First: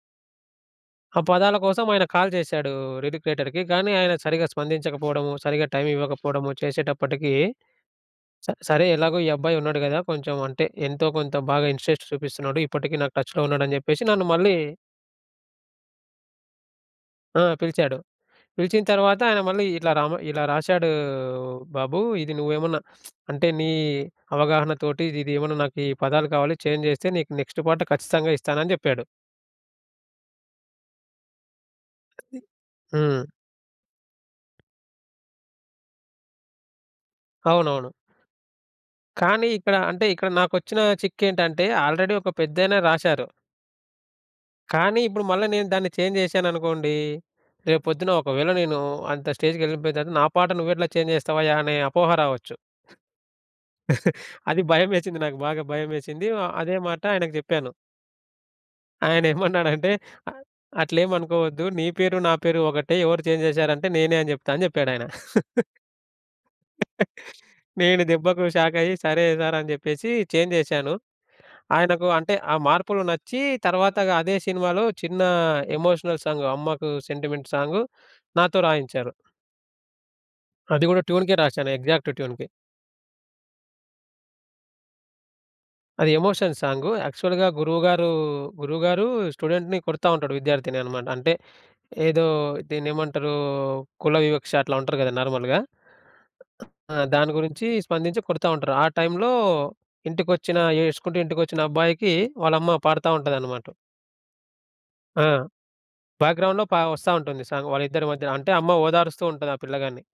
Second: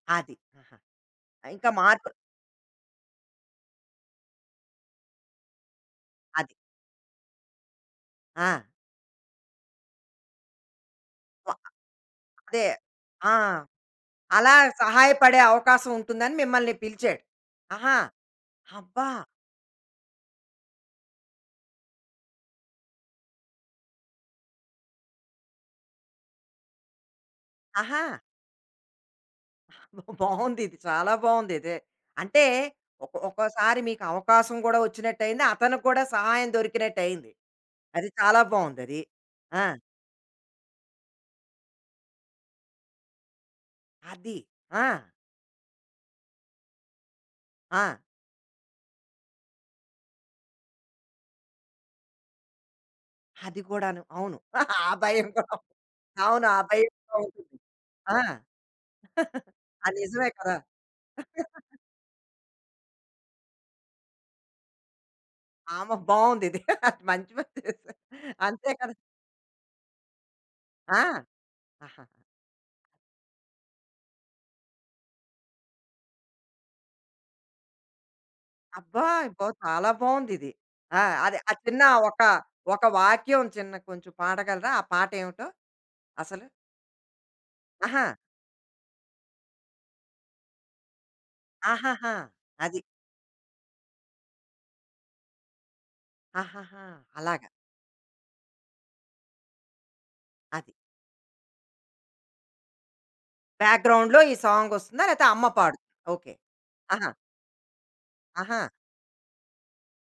అది. ఆహా! ఆ ఆహ్, పదాల ఇంకా కోసం, ఆయన మార్పు కాల్ జేశాడూ, లిరిక్ రైటర్‌కి, కానీ ఆయన సరిగా స్పందించకపోడము, సరిగా టైం ఇవ్వకపోడము అది. చేసేటప్పటికీ, స ఆ! సరే ఎలాగో ఈ అబ్బాయున్నాడు గదా! కొంచెం అంటే, ఎంతో కొంత బాగా [unintelligible] ఇన్సెస్ట్ చూపిస్తున్నాడు, అదే. ఇప్పటికి నాకు ఆ! టచ్‌లో ఉన్నాడని జెప్పేసి, నన్ను మళ్ళీ అలా సహాయపడే అవకాశం ఉంటుందని మిమ్మల్ని పిలిచాడు. ఆ! ఆహా! పిలిచాడు. పిలిచిన అబ్బా! తరవాత ఆయన మళ్ళీ, ఇట్లా రామ, ఇలా రాశాడూ బాబూ, ఇది నువ్వేమన్నా అంటే, నీ అవగాహన తోటి, ఇదిదేమన్నా నాకు ఈ పదాలు కావాలి, చేంజ్ చేస్తే, నీకు నెక్స్ట్ పాట ఆహా! ఖచ్చితంగా ఇస్తానని జెప్పాడు. బావుందిది. చాలా బావుందిదే. అంటే ఒకొ హ్మ్. ఒక్కొసారి మీకవకాశం గూడా వచ్చినట్టయింది, అతనికి గూడా సహాయం దొరికినట్టయింది. అవునవును. అది చాలా బావుందది. కానీ, ఆ! ఇక్కడ అంటే ఇక్కడ నాకొచ్చిన చిక్కేంటంటే, ఆల్రెడీ ఒక పెద్దాయన రాసారు. అది. ఆ! కానీ ఇప్పుడు మళ్ళ నేను దాన్ని చేంజ్ జేశాననుకోండీ, ఆ! రేపొద్దున ఒకవేళ నేను అంత స్టేజ్‌కెళ్ళిపోయిన తర్వాత, నా పాట నువ్వెట్లా చేంజ్ జేస్తావయ్యా, అనే అపోహ రావచ్చు. అది గూడాను, అవును. అది ఆ భయమేసింది భయం నాకు కూడా. బాగా భయమేసింది ఆ! అవును, ఆ అదే భయం మాట గూడా ఆయనకు ఉంటుంది. జెప్పాను. ఆ! ఆ! ఆయనేమన్నాడంటే, నిజమే అ కదా! "అట్లేమనుకోవద్దు, నీ పేరు, నా పేరు ఒకటే. ఎవరు చేంజ్ జేసారంటే, నేనే అని చెప్తాను." అని జెప్పాడాయన. ఆమ బావుందిది. మంచి పని చెశా నేను దెబ్బకు అంతే కదా! షాకయ్యి. "సరే సారు." అని జెప్పేసీ, చేంజ్ జేశాను. ఆ! అహా! ఆయనకు అంటే ఆ మార్పులు నచ్చీ, తరవాత‌గా అదే సినిమాలో, చిన్న ఎమోషనల్ సాంగ్, అమ్మకు సెంటిమెంట్ సాంగు, నాతో అబ్బా! రాయించారు. అబ్బో! చాలా బావుందిది. అది గూడా ఆ! ట్యూన్‌‌కే అదే, ఆ రాసాను. చిన్న ఎగ్జాక్ట్ ఒక ట్యూన్‌‌కి. ఒక వాక్యం చిన్న కొంచెం పాడగలరా? ఆ పాటేమిటో అది అసలు. ఎమోషన్ సాంగు, యాక్చువల్‌గా ఆహా! గురువుగారూ, గురువుగారూ స్టూడెంట్‌ని కొడతా ఉంటాడు, విద్యార్థిని అనమాట. అంటే ఆహాహా! ఏదో అది. దీన్నేమంటరూ, కుల వివక్ష అట్లా ఉంటరు గదా నార్మల్‌గా. ఆహాహా! ఆ దాని అలాగా. గురించీ, స్పందించి కొడతా ఉంటారు. ఆ టైంలో ఇంటికొచ్చిన అది. ఏడుసుకుంటూ ఇంటికొచ్చిన అబ్బాయికి వాళ్ళమ్మ పాడతా ఉంటదనమాట. బ్యా‌గ్రౌండ్‌లో ఈ సాంగొస్తుందా? ఆ! లేతే అమ్మ పాడు ఓకే. బ్యాక్‌గ్రౌండ్‌లో పా వస్తా ఆహా! ఉంటుంది సాంగ్, వాళ్ళిద్దరి మధ్యన. అంటే ఆహా! అమ్మ ఓదారుస్తూ ఉంటది ఆ పిల్లగాన్ని.